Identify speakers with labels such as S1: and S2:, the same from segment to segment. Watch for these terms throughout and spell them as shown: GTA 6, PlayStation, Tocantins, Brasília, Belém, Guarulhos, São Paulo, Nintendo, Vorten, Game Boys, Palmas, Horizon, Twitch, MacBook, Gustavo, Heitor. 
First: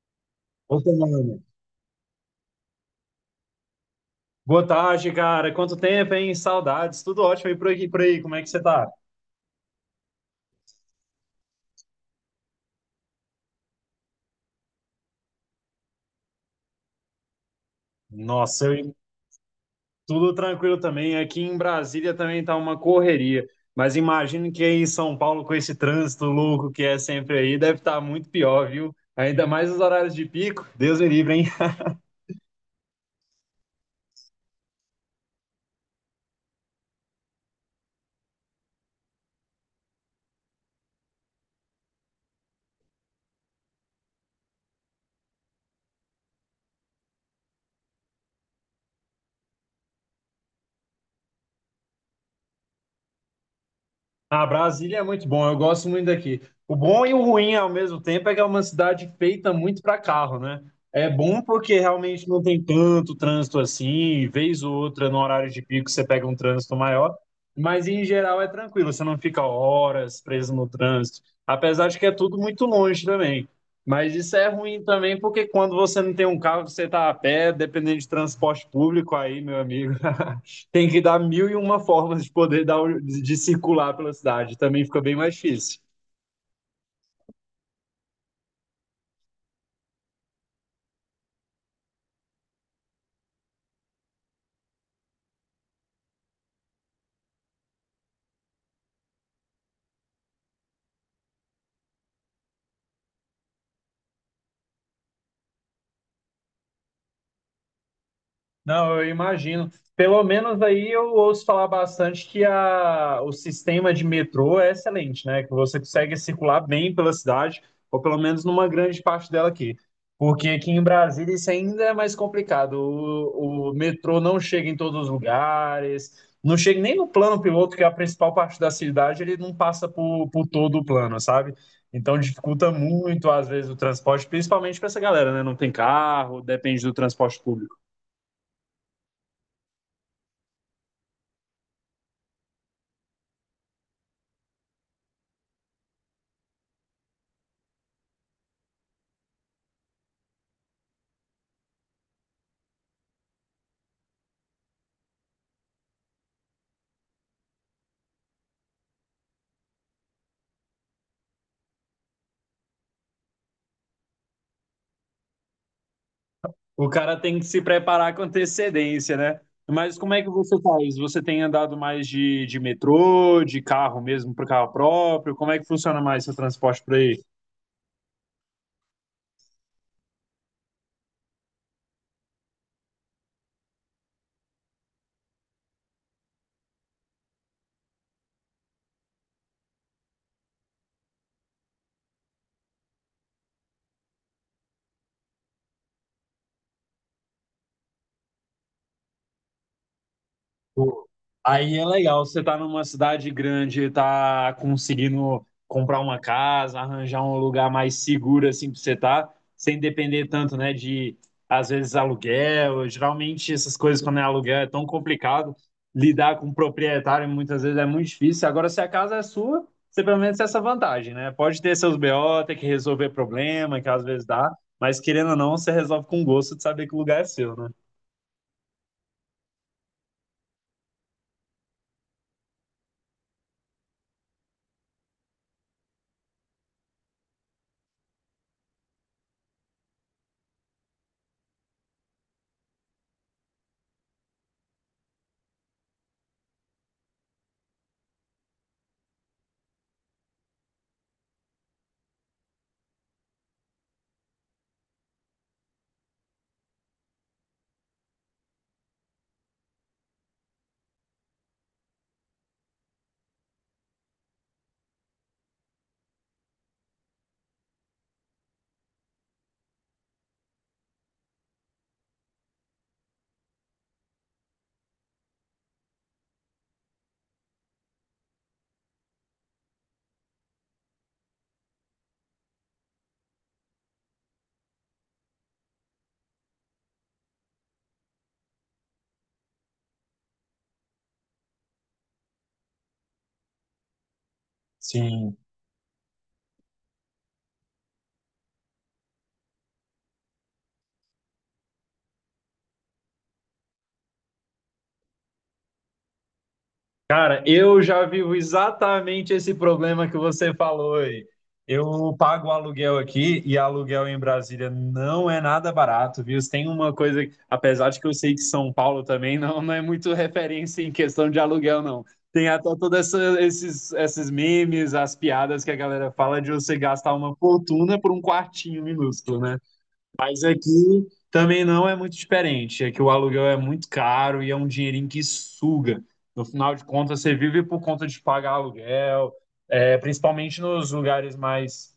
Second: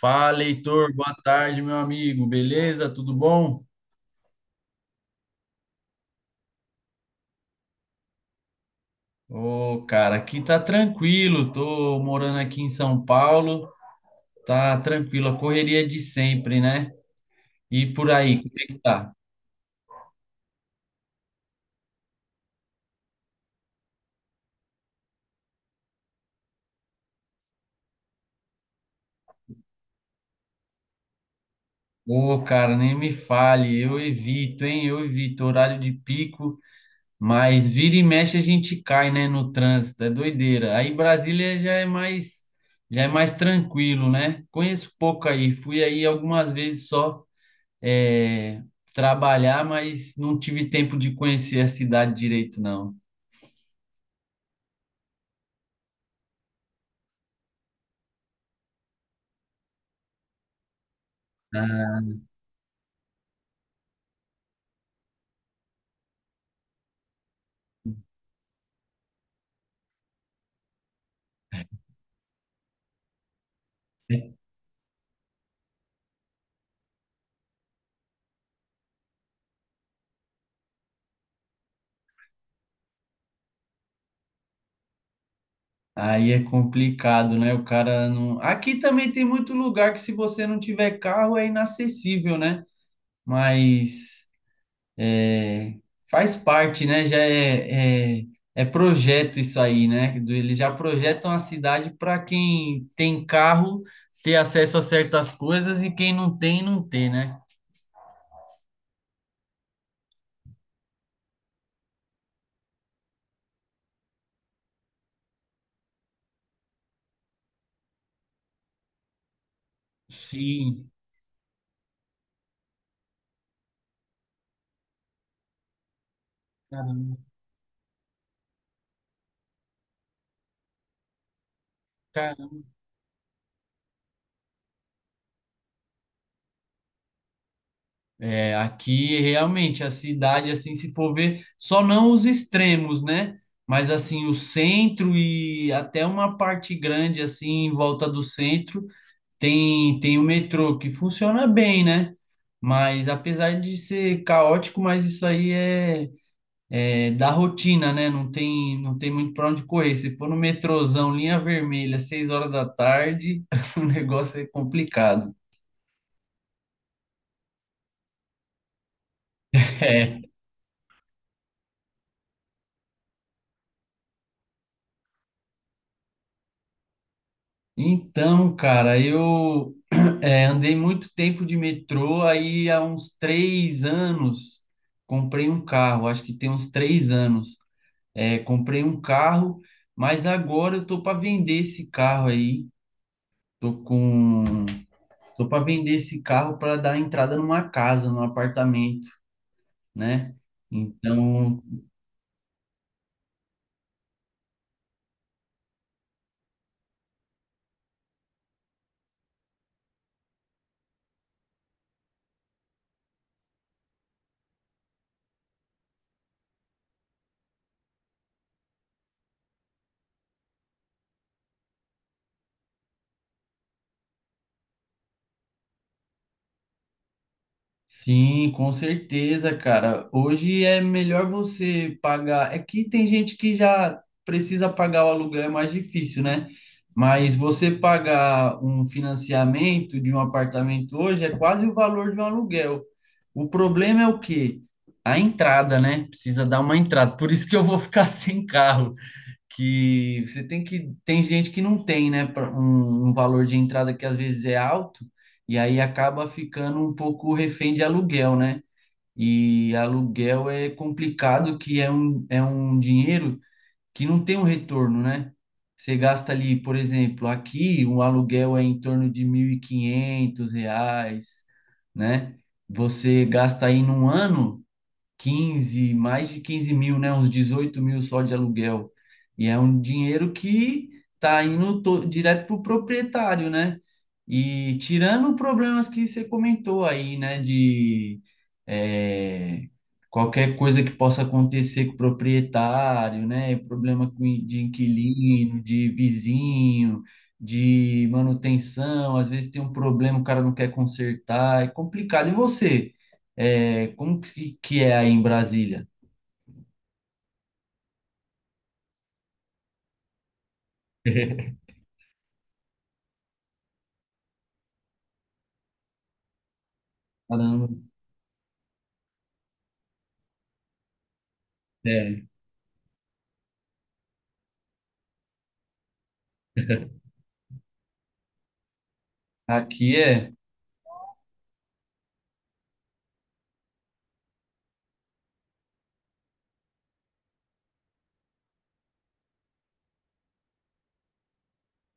S1: Fala,
S2: Boa
S1: Heitor, boa
S2: tarde.
S1: tarde, meu amigo. Beleza? Tudo bom?
S2: Boa tarde, cara. Quanto tempo, hein? Saudades. Tudo ótimo aí por aqui, por aí. Como é que você tá?
S1: Ô, cara, aqui tá tranquilo. Tô morando aqui em São Paulo. Tá tranquilo, a correria de sempre, né? E por aí, como é
S2: Nossa,
S1: que tá?
S2: tudo tranquilo também. Aqui em Brasília também tá uma correria. Mas imagino que aí em São Paulo, com esse trânsito louco que é sempre aí, deve estar muito pior, viu? Ainda mais nos horários de pico. Deus me livre, hein?
S1: Ô, cara, nem me fale. Eu evito, hein? Eu evito horário de pico, mas vira e mexe a gente cai, né, no trânsito. É doideira. Aí Brasília já é mais tranquilo, né? Conheço pouco aí. Fui aí algumas vezes só. É, trabalhar, mas não tive tempo de conhecer a cidade direito, não.
S2: Ah, Brasília é muito bom, eu gosto muito daqui. O bom e o ruim ao mesmo tempo é que é uma cidade feita muito para carro, né? É bom porque
S1: Ah,
S2: realmente não tem tanto trânsito assim, vez ou outra no horário de pico você pega um trânsito maior, mas em geral é tranquilo, você não fica horas preso no trânsito, apesar de que é tudo muito longe também. Mas isso é ruim também porque quando você não tem um carro, você tá a pé, dependendo de transporte público aí, meu amigo. Tem que dar mil e uma formas de poder dar, um, de circular pela cidade. Também fica bem mais difícil.
S1: aí é complicado, né? O cara não. Aqui também tem muito lugar que, se você não tiver carro, é inacessível, né? Mas é, faz parte, né? É projeto isso aí, né? Eles já projetam a cidade para quem tem carro ter acesso a certas coisas e quem não tem, não ter, né?
S2: Não, eu imagino. Pelo menos aí eu ouço falar bastante que o sistema de metrô é excelente, né? Que você consegue circular bem pela cidade, ou pelo menos numa grande parte dela aqui. Porque aqui em
S1: Sim,
S2: Brasília isso ainda é mais complicado. O metrô não chega em todos os lugares, não chega nem no plano piloto, que é a principal parte da cidade, ele não passa por todo o plano, sabe? Então
S1: caramba.
S2: dificulta muito, às vezes, o transporte, principalmente para essa galera, né? Não tem carro, depende do transporte público.
S1: É, aqui realmente a cidade, assim, se for ver, só não os extremos, né? Mas assim, o centro e até uma parte grande, assim, em volta do centro, tem o metrô que funciona bem, né? Mas apesar de ser caótico, mas isso aí é, é da rotina, né? Não tem muito para onde correr. Se for no metrôzão, linha vermelha, seis horas da tarde, o negócio é complicado.
S2: O cara tem que se preparar com antecedência, né? Mas como é que
S1: É.
S2: você faz? Você tem andado mais de metrô, de carro mesmo, para carro próprio? Como é que funciona mais seu transporte por aí?
S1: Então, cara, eu andei muito tempo de metrô, aí há uns 3 anos comprei um carro, acho que tem uns 3 anos. Comprei um carro, mas agora eu tô para vender esse carro aí. Tô com, tô para vender esse carro para dar entrada numa casa, num apartamento, né?
S2: Pô,
S1: Então,
S2: aí é legal, você tá numa cidade grande, tá conseguindo comprar uma casa, arranjar um lugar mais seguro assim pra você tá, sem depender tanto, né, de às vezes aluguel. Geralmente essas coisas quando é aluguel é tão complicado lidar com o proprietário, muitas vezes é muito difícil. Agora se a casa é sua, você pelo menos tem essa vantagem, né? Pode ter seus BO, ter que resolver problema, que às vezes dá, mas querendo ou não, você resolve com gosto de saber que o lugar é seu, né?
S1: sim, com certeza, cara. Hoje é melhor você pagar. É que tem gente que já precisa pagar o aluguel, é mais difícil, né? Mas você pagar um financiamento de um apartamento hoje é quase o valor de um aluguel. O problema é o quê? A entrada, né? Precisa dar uma entrada. Por isso que eu vou ficar sem carro que você tem que tem gente que não tem, né, um, um valor de entrada que às vezes é alto e aí acaba ficando um pouco refém de aluguel, né? E aluguel é complicado que é um dinheiro que não tem um retorno, né? Você gasta ali, por exemplo, aqui um aluguel é em torno de R$ 1.500, né? Você gasta aí num ano 15 mais de 15 mil, né? Uns 18 mil só de aluguel. E é um dinheiro que direto para o proprietário, né? E tirando problemas que você comentou aí, né? De é, qualquer coisa que possa acontecer com o proprietário, né? Problema de
S2: Sim.
S1: inquilino, de vizinho, de manutenção. Às vezes tem um problema, o cara não quer consertar, é complicado. E você? É, que é aí em Brasília?
S2: Cara, eu já vivo exatamente esse problema que você falou aí. Eu pago aluguel aqui e aluguel em Brasília não é nada barato, viu? Tem uma coisa,
S1: Caramba.
S2: apesar de que eu sei que São Paulo também não é muito referência em questão de aluguel, não.
S1: É.
S2: Tem até todos esses memes, as piadas que a galera fala de você gastar uma fortuna por um quartinho minúsculo, né?
S1: Aqui é,
S2: Mas aqui também não é muito diferente. É que o aluguel é muito caro e é um dinheirinho que suga. No final de contas, você vive por conta de pagar aluguel, é, principalmente nos lugares mais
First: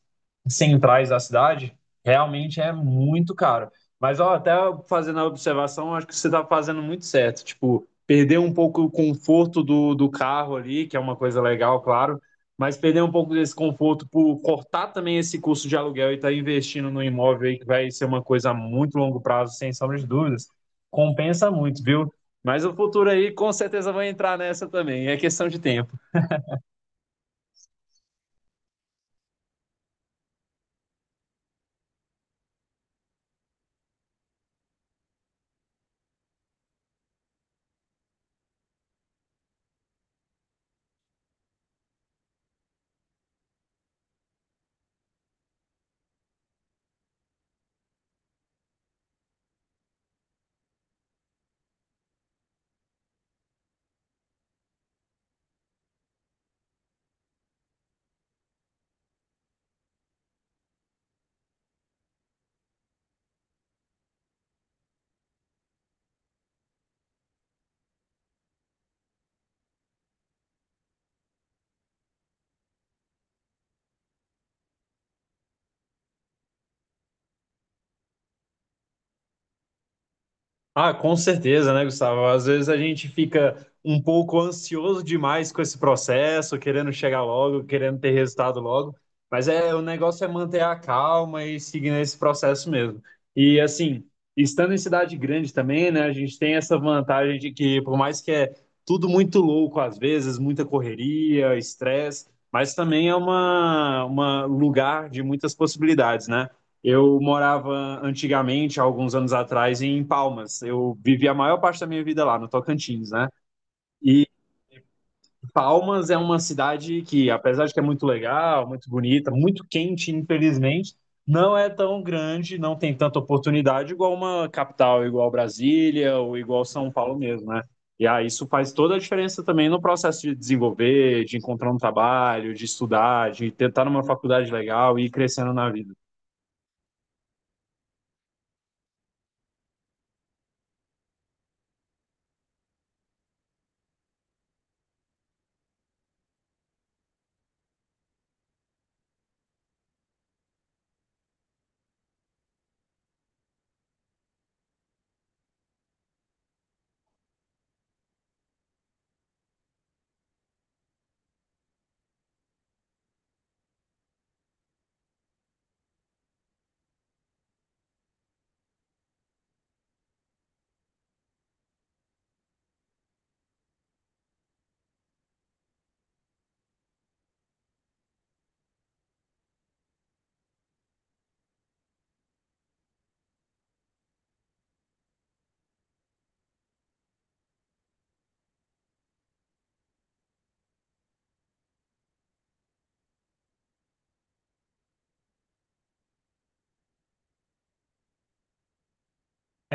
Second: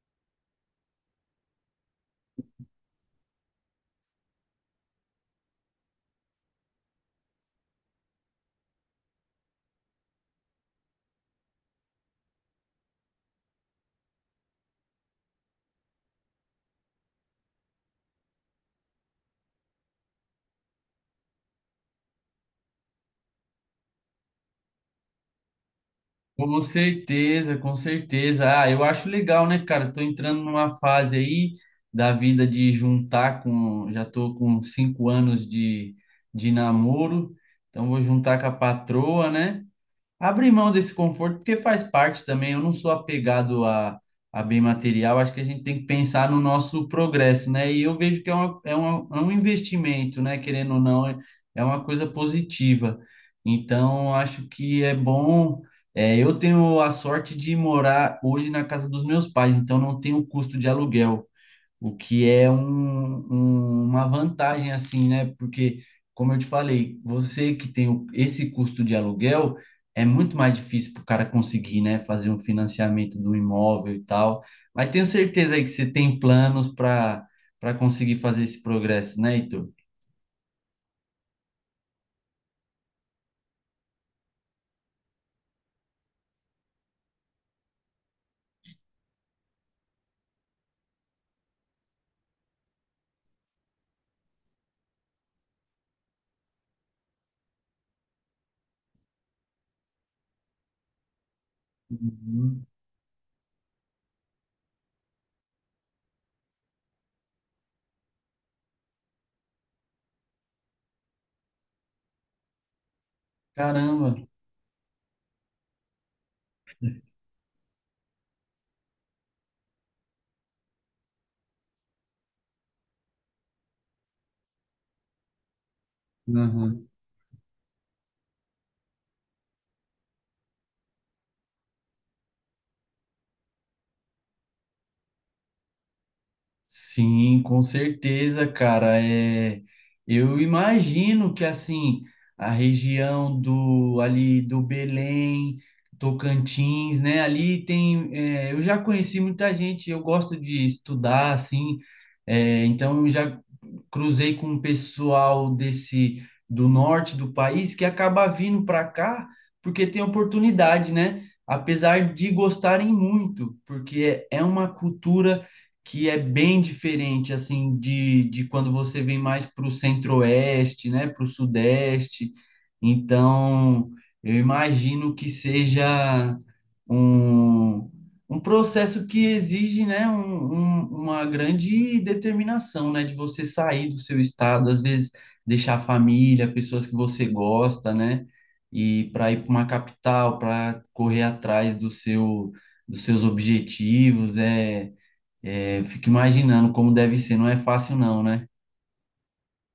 S2: centrais da cidade, realmente é muito caro. Mas ó, até fazendo a observação, acho que você está fazendo muito certo. Tipo, perder um pouco o conforto do, do carro ali, que é uma coisa legal, claro, mas perder um pouco desse conforto por cortar também esse custo de aluguel e estar tá investindo no imóvel aí, que vai ser uma coisa a muito longo prazo, sem sombra de dúvidas, compensa muito, viu? Mas o futuro aí com certeza vai entrar nessa também, é questão de tempo.
S1: com certeza, com certeza. Ah, eu acho legal, né, cara? Tô entrando numa fase aí da vida de juntar com, já tô com 5 anos de namoro, então vou juntar com a patroa, né? Abrir mão desse conforto, porque faz parte também. Eu não sou apegado a bem material, acho que a gente tem que pensar no nosso progresso, né? E eu vejo que é um investimento, né? Querendo ou não, é, é uma coisa positiva. Então, acho que é bom. É, eu tenho a sorte de morar hoje na casa dos meus pais, então não tenho custo de aluguel. O que é uma vantagem, assim, né? Porque, como eu te falei, você que tem esse custo de aluguel, é muito mais difícil para o cara conseguir, né? Fazer um financiamento do imóvel e tal. Mas tenho certeza aí que você tem planos para conseguir fazer esse progresso, né, Heitor?
S2: Ah, com certeza, né, Gustavo? Às vezes a gente fica um pouco ansioso demais com esse processo, querendo chegar logo, querendo ter resultado logo, mas é o negócio é manter a calma e seguir nesse processo mesmo. E assim, estando em cidade grande também, né, a gente tem essa vantagem de que por mais que é tudo muito louco às vezes, muita correria, estresse,
S1: Uhum.
S2: mas também é uma lugar de muitas possibilidades, né? Eu morava antigamente, há alguns anos atrás, em Palmas. Eu vivi a maior parte da minha vida lá, no Tocantins, né?
S1: Caramba!
S2: E Palmas é uma cidade que, apesar de que é muito legal, muito bonita, muito quente, infelizmente, não é tão grande, não tem tanta oportunidade igual uma capital, igual Brasília ou igual São Paulo mesmo, né? E aí isso faz toda a diferença também no processo de desenvolver, de encontrar um trabalho, de estudar, de tentar numa faculdade legal e ir crescendo na vida.
S1: Sim, com certeza, cara. É, eu imagino que assim a região do ali do Belém, Tocantins, né? Ali tem, é, eu já conheci muita gente. Eu gosto de estudar, assim. É, então já cruzei com um pessoal desse do norte do país que acaba vindo para cá porque tem oportunidade, né? Apesar de gostarem muito, porque é uma cultura que é bem diferente assim de quando você vem mais para o centro-oeste, né? Para o sudeste. Então, eu imagino que seja um, processo que exige, né, uma grande determinação, né, de você sair do seu estado, às vezes deixar a família, pessoas que você gosta, né, e para ir para uma capital, para correr atrás do dos seus objetivos, é, fico imaginando como deve ser, não é fácil não, né?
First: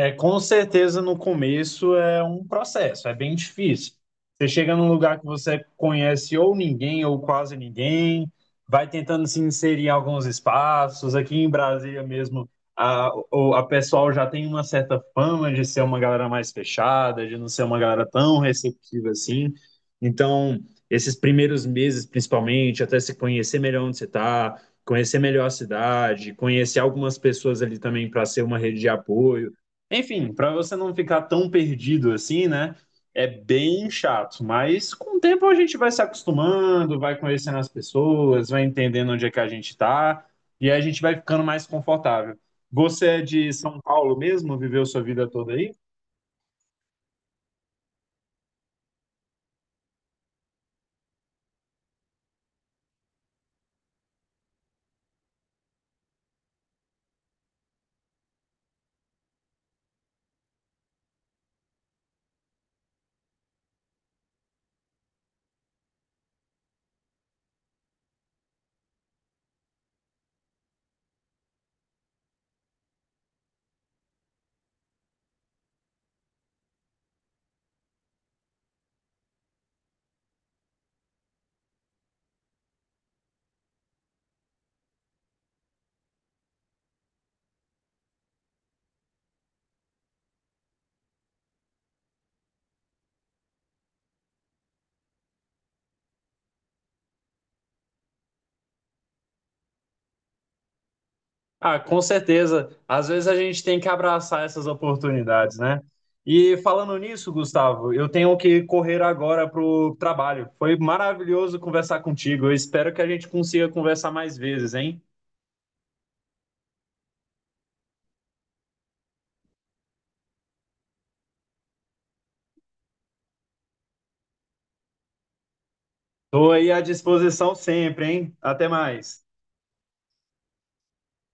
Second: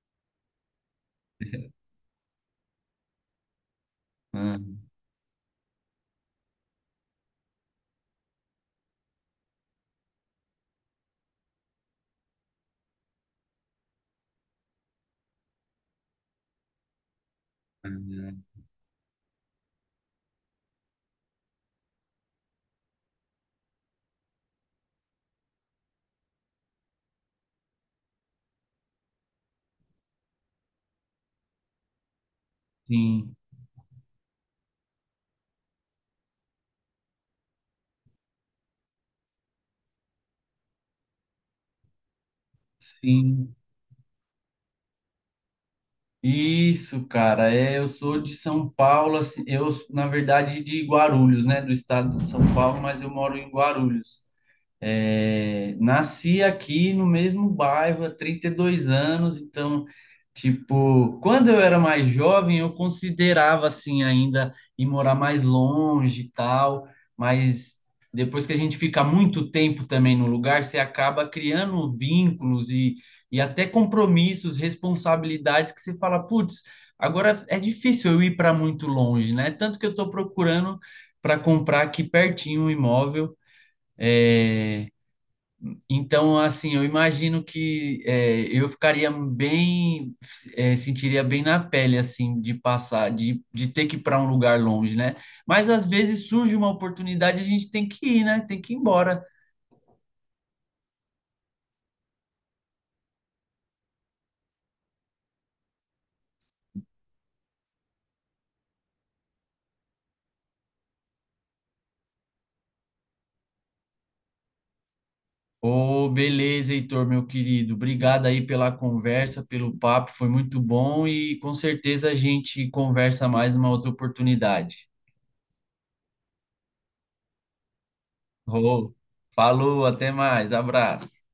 S2: É, com certeza no começo é um processo, é bem difícil. Você chega
S1: Ah,
S2: num lugar que você conhece ou ninguém ou quase ninguém, vai tentando se inserir em alguns espaços. Aqui em Brasília mesmo, a pessoal já tem uma certa fama de ser uma galera mais fechada, de não ser uma galera tão
S1: ah,
S2: receptiva assim. Então, esses primeiros meses, principalmente, até se conhecer melhor onde você está, conhecer melhor a cidade, conhecer algumas pessoas ali também para ser uma rede de apoio. Enfim, para você não ficar tão perdido assim, né? É
S1: sim,
S2: bem chato, mas com o tempo a gente vai se acostumando, vai conhecendo as pessoas, vai entendendo onde é que a gente está e aí a gente vai ficando mais confortável. Você é de
S1: sim.
S2: São Paulo mesmo? Viveu sua vida toda aí?
S1: Isso, cara, é, eu sou de São Paulo, assim, eu, na verdade, de Guarulhos, né, do estado de São Paulo, mas eu moro em Guarulhos. É, nasci aqui no mesmo bairro há 32 anos, então, tipo, quando eu era mais jovem, eu considerava assim ainda ir morar mais longe e tal, mas depois que a gente fica muito tempo também no lugar, você acaba criando vínculos e até compromissos, responsabilidades que você fala, putz, agora é difícil eu ir para muito longe, né? Tanto que eu estou procurando para comprar aqui pertinho um imóvel, então, assim, eu imagino que é, eu ficaria bem, é, sentiria bem na pele, assim, de passar, de ter que ir para um lugar longe, né? Mas às vezes surge uma oportunidade, a gente tem que ir, né? Tem que ir embora.
S2: Ah, com certeza. Às vezes a gente tem que abraçar essas oportunidades, né? E falando nisso, Gustavo, eu tenho que correr agora pro trabalho. Foi maravilhoso conversar contigo. Eu espero que a gente consiga conversar mais vezes, hein?
S1: Ô, beleza, Heitor, meu querido. Obrigado aí pela conversa, pelo papo, foi muito bom e com certeza a gente conversa mais numa outra oportunidade.
S2: Estou aí à disposição sempre, hein? Até
S1: Ô,
S2: mais.
S1: falou, até mais, abraço.